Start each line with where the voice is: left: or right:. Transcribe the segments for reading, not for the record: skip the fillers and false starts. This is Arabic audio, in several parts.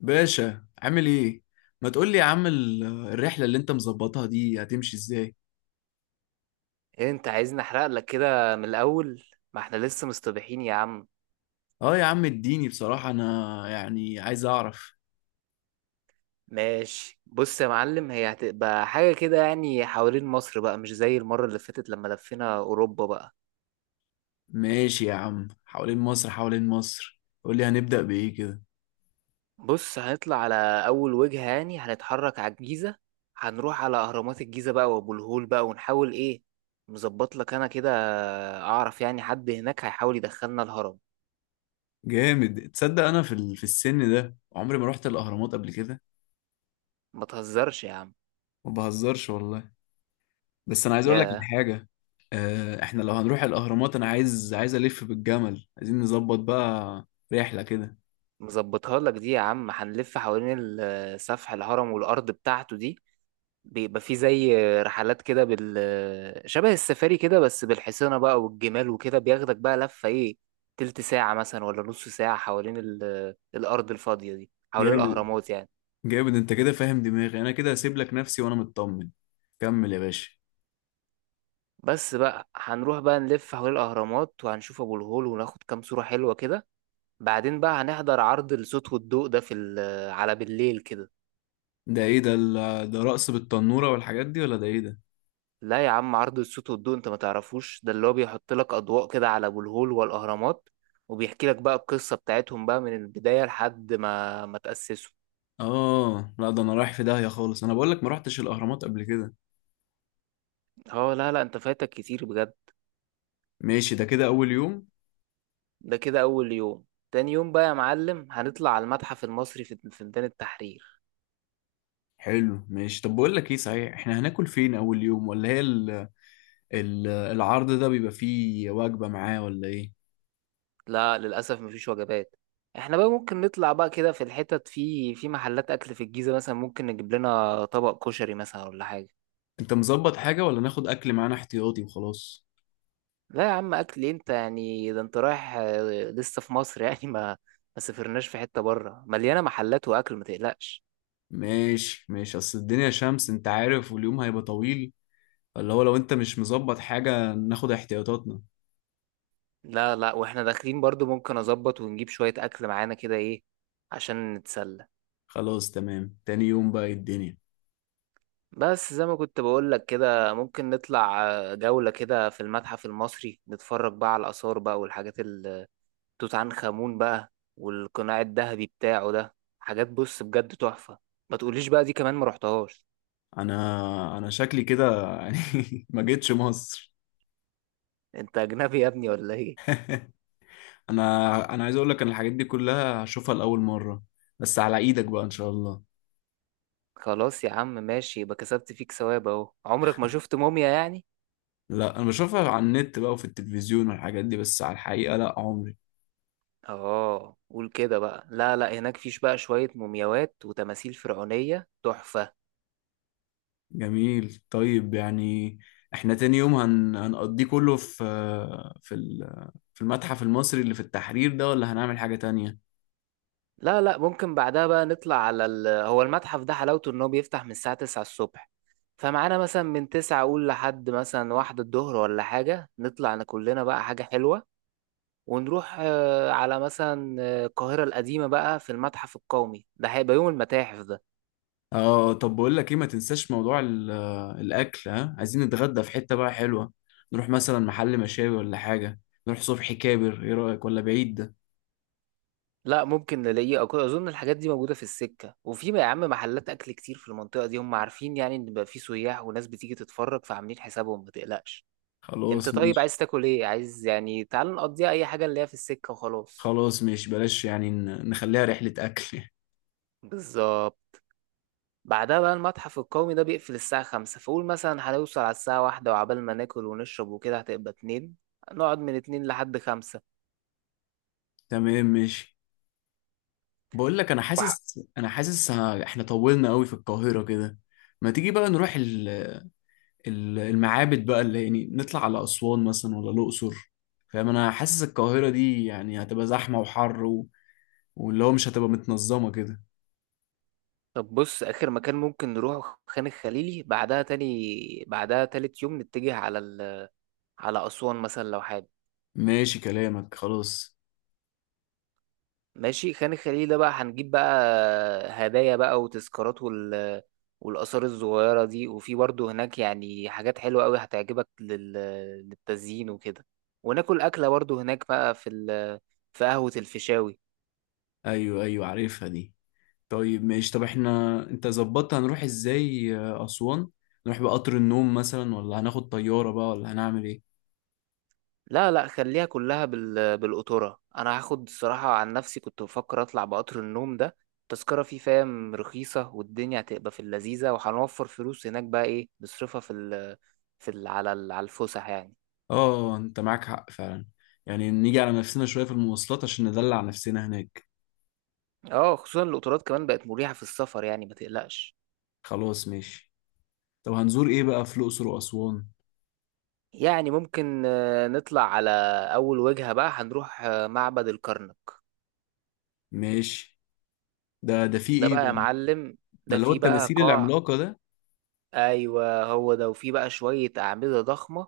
left: باشا عامل ايه؟ ما تقول لي يا عم، الرحله اللي انت مظبطها دي هتمشي ازاي؟
right: ايه انت عايزني احرق لك كده من الاول. ما احنا لسه مستبيحين يا عم.
left: اه يا عم، اديني بصراحه، انا يعني عايز اعرف.
right: ماشي، بص يا معلم، هي هتبقى حاجة كده يعني حوالين مصر بقى، مش زي المرة اللي فاتت لما لفينا اوروبا بقى.
left: ماشي يا عم، حوالين مصر حوالين مصر، قول لي هنبدا بايه كده.
right: بص هنطلع على اول وجهة يعني هنتحرك على الجيزة. هنروح على اهرامات الجيزة بقى وابو الهول بقى، ونحاول ايه، مظبط لك انا كده. اعرف يعني حد هناك هيحاول يدخلنا الهرم.
left: جامد، تصدق انا في السن ده عمري ما رحت الاهرامات قبل كده.
right: ما تهزرش يا عم.
left: ما بهزرش والله. بس انا عايز اقول لك
right: يا
left: الحاجه. احنا لو هنروح الاهرامات انا عايز الف بالجمل، عايزين نظبط بقى رحله كده.
right: مظبطها لك دي يا عم، هنلف حوالين سفح الهرم والارض بتاعته دي، بيبقى في زي رحلات كده شبه السفاري كده، بس بالحصينة بقى والجمال وكده، بياخدك بقى لفة ايه، تلت ساعة مثلا ولا نص ساعة، حوالين الأرض الفاضية دي، حوالين
left: جامد،
right: الأهرامات يعني.
left: جامد انت كده فاهم دماغي، انا كده هسيب لك نفسي وانا مطمن. كمل يا باشا.
right: بس بقى هنروح بقى نلف حوالين الأهرامات، وهنشوف أبو الهول وناخد كام صورة حلوة كده. بعدين بقى هنحضر عرض الصوت والضوء ده في ال... على بالليل كده.
left: ده ايه ده، ده رقص بالتنورة والحاجات دي ولا ده ايه ده؟
right: لا يا عم، عرض الصوت والضوء انت ما تعرفوش، ده اللي هو بيحط لك اضواء كده على ابو الهول والاهرامات، وبيحكي لك بقى القصه بتاعتهم بقى من البدايه لحد ما تاسسوا.
left: اه لا، ده انا رايح في داهية خالص، انا بقول لك ما رحتش الاهرامات قبل كده.
right: اه لا لا، انت فايتك كتير بجد.
left: ماشي، ده كده اول يوم.
right: ده كده اول يوم. تاني يوم بقى يا معلم هنطلع على المتحف المصري في ميدان التحرير.
left: حلو ماشي، طب بقول لك ايه صحيح، احنا هناكل فين اول يوم، ولا هي العرض ده بيبقى فيه وجبة معاه ولا ايه؟
right: لا للاسف مفيش وجبات. احنا بقى ممكن نطلع بقى كده في الحتت في محلات اكل في الجيزه، مثلا ممكن نجيب لنا طبق كشري مثلا ولا حاجه.
left: انت مظبط حاجة ولا ناخد اكل معانا احتياطي وخلاص؟
right: لا يا عم، اكل إيه انت يعني، ده انت رايح لسه في مصر يعني ما سافرناش، في حتة بره مليانة محلات واكل، ما تقلقش.
left: ماشي ماشي، اصل الدنيا شمس انت عارف، واليوم هيبقى طويل، اللي هو لو انت مش مظبط حاجة ناخد احتياطاتنا.
right: لا لا، واحنا داخلين برضو ممكن اظبط ونجيب شوية اكل معانا كده ايه عشان نتسلى.
left: خلاص تمام، تاني يوم بقى إيه الدنيا؟
right: بس زي ما كنت بقول لك كده، ممكن نطلع جولة كده في المتحف المصري نتفرج بقى على الآثار بقى، والحاجات توت عنخ آمون بقى، والقناع الذهبي بتاعه ده، حاجات بص بجد تحفة. ما تقوليش بقى دي كمان ما رحتهاش.
left: انا شكلي كده يعني ما جيتش مصر.
right: انت اجنبي يا ابني ولا ايه؟
left: انا عايز اقول لك ان الحاجات دي كلها هشوفها لاول مرة، بس على ايدك بقى ان شاء الله.
right: خلاص يا عم ماشي، يبقى كسبت فيك ثواب اهو، عمرك ما شفت موميا يعني.
left: لا، انا بشوفها على النت بقى وفي التلفزيون والحاجات دي، بس على الحقيقة لا، عمري.
right: اه قول كده بقى، لا لا هناك فيش بقى شوية مومياوات وتماثيل فرعونية تحفة.
left: جميل، طيب يعني احنا تاني يوم هنقضيه كله في في المتحف المصري اللي في التحرير ده، ولا هنعمل حاجة تانية؟
right: لا لا، ممكن بعدها بقى نطلع على هو المتحف ده حلاوته ان هو بيفتح من الساعة 9 الصبح، فمعانا مثلا من 9 اقول لحد مثلا واحدة الظهر ولا حاجة، نطلع أنا كلنا بقى حاجة حلوة، ونروح على مثلا القاهرة القديمة بقى، في المتحف القومي، ده هيبقى يوم المتاحف.
left: اه طب بقول لك ايه، ما تنساش موضوع الاكل، ها، عايزين نتغدى في حتة بقى حلوة، نروح مثلا محل مشاوي ولا حاجة، نروح صبحي كابر، ايه رأيك ولا بعيد ده؟
right: لا ممكن نلاقيه اظن الحاجات دي موجوده في السكه، وفي يا عم محلات اكل كتير في المنطقه دي، هم عارفين يعني ان بقى في سياح وناس بتيجي تتفرج، فعاملين حسابهم، ما تقلقش. انت
left: خلاص
right: طيب
left: ماشي.
right: عايز تاكل ايه، عايز يعني تعال نقضيها اي حاجه اللي هي في السكه وخلاص.
left: خلاص ماشي، بلاش يعني نخليها رحلة اكل.
right: بالظبط. بعدها بقى المتحف القومي ده بيقفل الساعه 5، فقول مثلا هنوصل على الساعه 1، وعبال ما ناكل ونشرب وكده هتبقى اتنين، نقعد من اتنين لحد خمسة.
left: تمام ماشي، بقول لك انا
right: وح-
left: حاسس، احنا طولنا قوي في القاهرة كده. ما تيجي بقى نروح المعابد بقى، اللي يعني نطلع على اسوان مثلا ولا الاقصر؟ فاهم، انا حاسس القاهرة دي يعني هتبقى زحمة وحر، واللي هو مش هتبقى متنظمة كده.
right: طب بص، آخر مكان ممكن نروحه خان الخليلي، بعدها تاني، بعدها تالت يوم نتجه على على أسوان مثلا لو حابب.
left: ماشي كلامك خلاص.
right: ماشي، خان الخليل ده بقى هنجيب بقى هدايا بقى وتذكارات والآثار الصغيرة دي، وفي برضه هناك يعني حاجات حلوة أوي هتعجبك للتزيين وكده، وناكل أكلة برضه هناك بقى في قهوة الفيشاوي.
left: ايوه ايوه، عارفها دي. طيب ماشي، طب احنا انت ظبطت هنروح ازاي اسوان، نروح بقطر النوم مثلا ولا هناخد طيارة بقى ولا هنعمل ايه؟
right: لا لا، خليها كلها بالقطورة، انا هاخد الصراحة عن نفسي كنت بفكر اطلع بقطر النوم ده، التذكرة فيه فاهم رخيصة، والدنيا هتبقى في اللذيذة، وهنوفر فلوس هناك بقى ايه نصرفها في ال... في ال... على ال... على الفسح يعني.
left: اه، انت معاك حق فعلا، يعني نيجي على نفسنا شوية في المواصلات عشان ندلع نفسنا هناك.
right: اه خصوصا القطارات كمان بقت مريحة في السفر يعني ما تقلقش.
left: خلاص ماشي. طب هنزور ايه بقى في الاقصر واسوان؟
right: يعني ممكن نطلع على اول وجهة بقى هنروح معبد الكرنك.
left: ماشي، ده في
right: ده
left: ايه
right: بقى يا
left: بقى؟
right: معلم،
left: ده
right: ده
left: اللي هو
right: فيه بقى
left: التماثيل
right: قاع.
left: العملاقة ده.
right: ايوه هو ده، وفيه بقى شوية اعمدة ضخمة،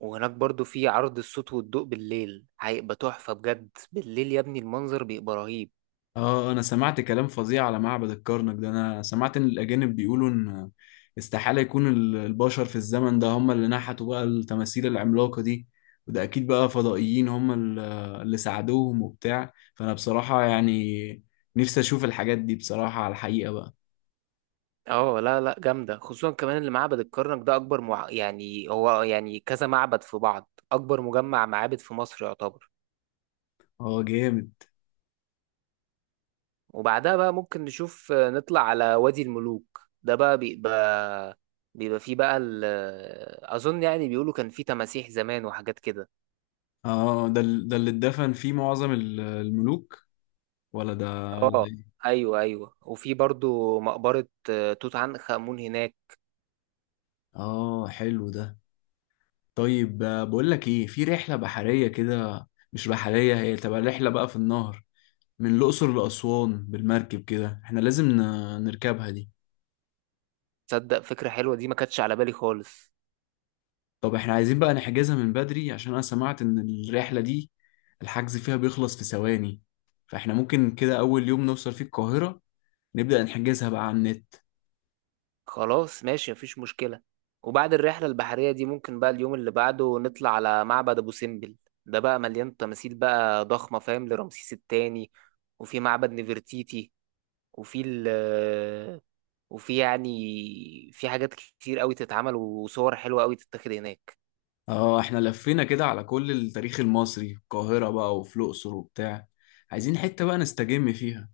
right: وهناك برضو في عرض الصوت والضوء بالليل هيبقى تحفة بجد، بالليل يا ابني المنظر بيبقى رهيب.
left: اه، انا سمعت كلام فظيع على معبد الكرنك ده، انا سمعت ان الاجانب بيقولوا ان استحالة يكون البشر في الزمن ده هم اللي نحتوا بقى التماثيل العملاقة دي، وده اكيد بقى فضائيين هم اللي ساعدوهم وبتاع، فانا بصراحة يعني نفسي اشوف الحاجات دي بصراحة على الحقيقة بقى.
right: اه لا لا جامدة، خصوصا كمان اللي معبد الكرنك ده أكبر يعني هو يعني كذا معبد في بعض، أكبر مجمع معابد في مصر يعتبر.
left: اه جامد.
right: وبعدها بقى ممكن نشوف نطلع على وادي الملوك، ده بقى بيبقى فيه بقى أظن يعني بيقولوا كان فيه تماسيح زمان وحاجات كده.
left: اه، ده اللي اتدفن فيه معظم الملوك، ولا ده، ولا
right: اه
left: ده إيه؟
right: ايوه ايوه، وفي برضو مقبرة توت عنخ آمون هناك.
left: اه حلو ده. طيب بقول لك ايه، في رحله بحريه كده، مش بحريه، هي تبقى رحله بقى في النهر، من الاقصر لاسوان بالمركب كده، احنا لازم نركبها دي.
right: تصدق فكرة حلوة دي، ما كانتش على بالي خالص.
left: طب احنا عايزين بقى نحجزها من بدري، عشان انا سمعت ان الرحله دي الحجز فيها بيخلص في ثواني، فاحنا ممكن كده اول يوم نوصل فيه القاهره نبدا نحجزها بقى على النت.
right: خلاص ماشي، مفيش مشكلة. وبعد الرحلة البحرية دي ممكن بقى اليوم اللي بعده نطلع على معبد أبو سمبل، ده بقى مليان تماثيل بقى ضخمة فاهم، لرمسيس التاني، وفي معبد نفرتيتي، وفي ال وفي يعني في حاجات كتير قوي تتعمل وصور حلوة قوي تتاخد هناك.
left: اه، احنا لفينا كده على كل التاريخ المصري في القاهره بقى وفي الاقصر وبتاع، عايزين حته بقى نستجم فيها.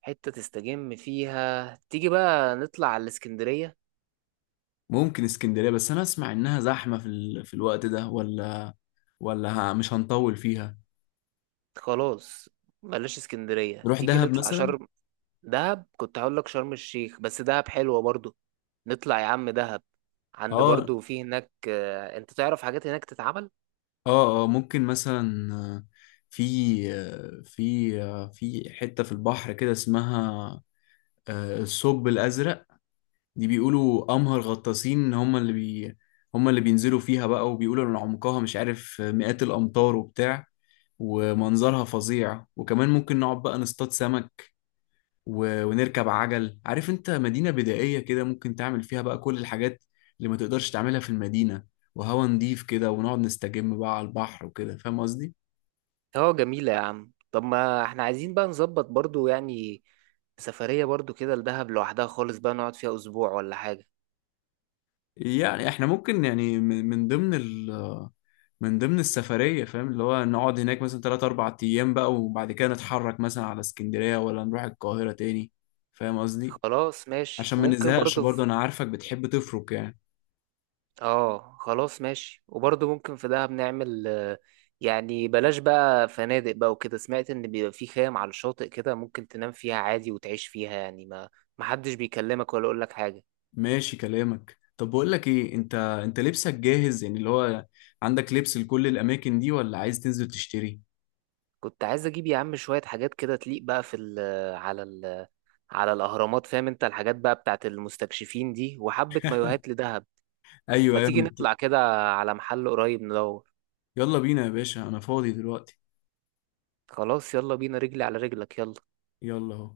right: حتة تستجم فيها؟ تيجي بقى نطلع على الإسكندرية.
left: ممكن اسكندرية، بس أنا أسمع إنها زحمة في الوقت ده، ولا مش هنطول فيها.
right: خلاص بلاش اسكندرية،
left: نروح
right: تيجي
left: دهب
right: نطلع
left: مثلا.
right: شرم. دهب كنت هقول لك شرم الشيخ، بس دهب حلوة برضو، نطلع يا عم دهب، عند
left: اه
right: برضو في هناك انت تعرف حاجات هناك تتعمل.
left: اه اه، ممكن مثلا في في حتة في البحر كده، اسمها الثقب الأزرق، دي بيقولوا أمهر غطاسين هم اللي بينزلوا فيها بقى، وبيقولوا إن عمقها مش عارف مئات الأمتار وبتاع، ومنظرها فظيع، وكمان ممكن نقعد بقى نصطاد سمك، ونركب عجل، عارف انت، مدينة بدائية كده ممكن تعمل فيها بقى كل الحاجات اللي ما تقدرش تعملها في المدينة، وهوا نضيف كده، ونقعد نستجم بقى على البحر وكده، فاهم قصدي.
right: اه جميلة يا عم، طب ما احنا عايزين بقى نظبط برضو يعني سفرية برضو كده لدهب لوحدها خالص، بقى نقعد فيها اسبوع ولا حاجة.
left: يعني احنا ممكن يعني من ضمن من ضمن السفرية، فاهم، اللي هو نقعد هناك مثلا 3 4 أيام بقى، وبعد كده نتحرك مثلا على اسكندرية ولا نروح القاهرة تاني، فاهم قصدي،
right: خلاص ماشي،
left: عشان ما
right: وممكن
left: نزهقش
right: برضو
left: برضه،
right: في...
left: أنا عارفك بتحب تفرك يعني.
right: اه خلاص ماشي، وبرضه ممكن في دهب نعمل يعني بلاش بقى فنادق بقى وكده، سمعت ان بيبقى في خيام على الشاطئ كده، ممكن تنام فيها عادي وتعيش فيها يعني، ما محدش بيكلمك ولا يقول لك حاجة.
left: ماشي كلامك، طب بقول لك ايه، انت لبسك جاهز يعني، اللي هو عندك لبس لكل الاماكن دي ولا عايز تنزل تشتري؟
right: كنت عايز اجيب يا عم شوية حاجات كده تليق بقى في ال على ال على الاهرامات فاهم، انت الحاجات بقى بتاعت المستكشفين دي، وحبة مايوهات لدهب.
left: ايوه
right: ما
left: ايوه،
right: تيجي نطلع كده على محل قريب ندور.
left: يلا بينا يا باشا، انا فاضي دلوقتي.
right: خلاص يلا بينا، رجلي على رجلك، يلا.
left: يلا اهو.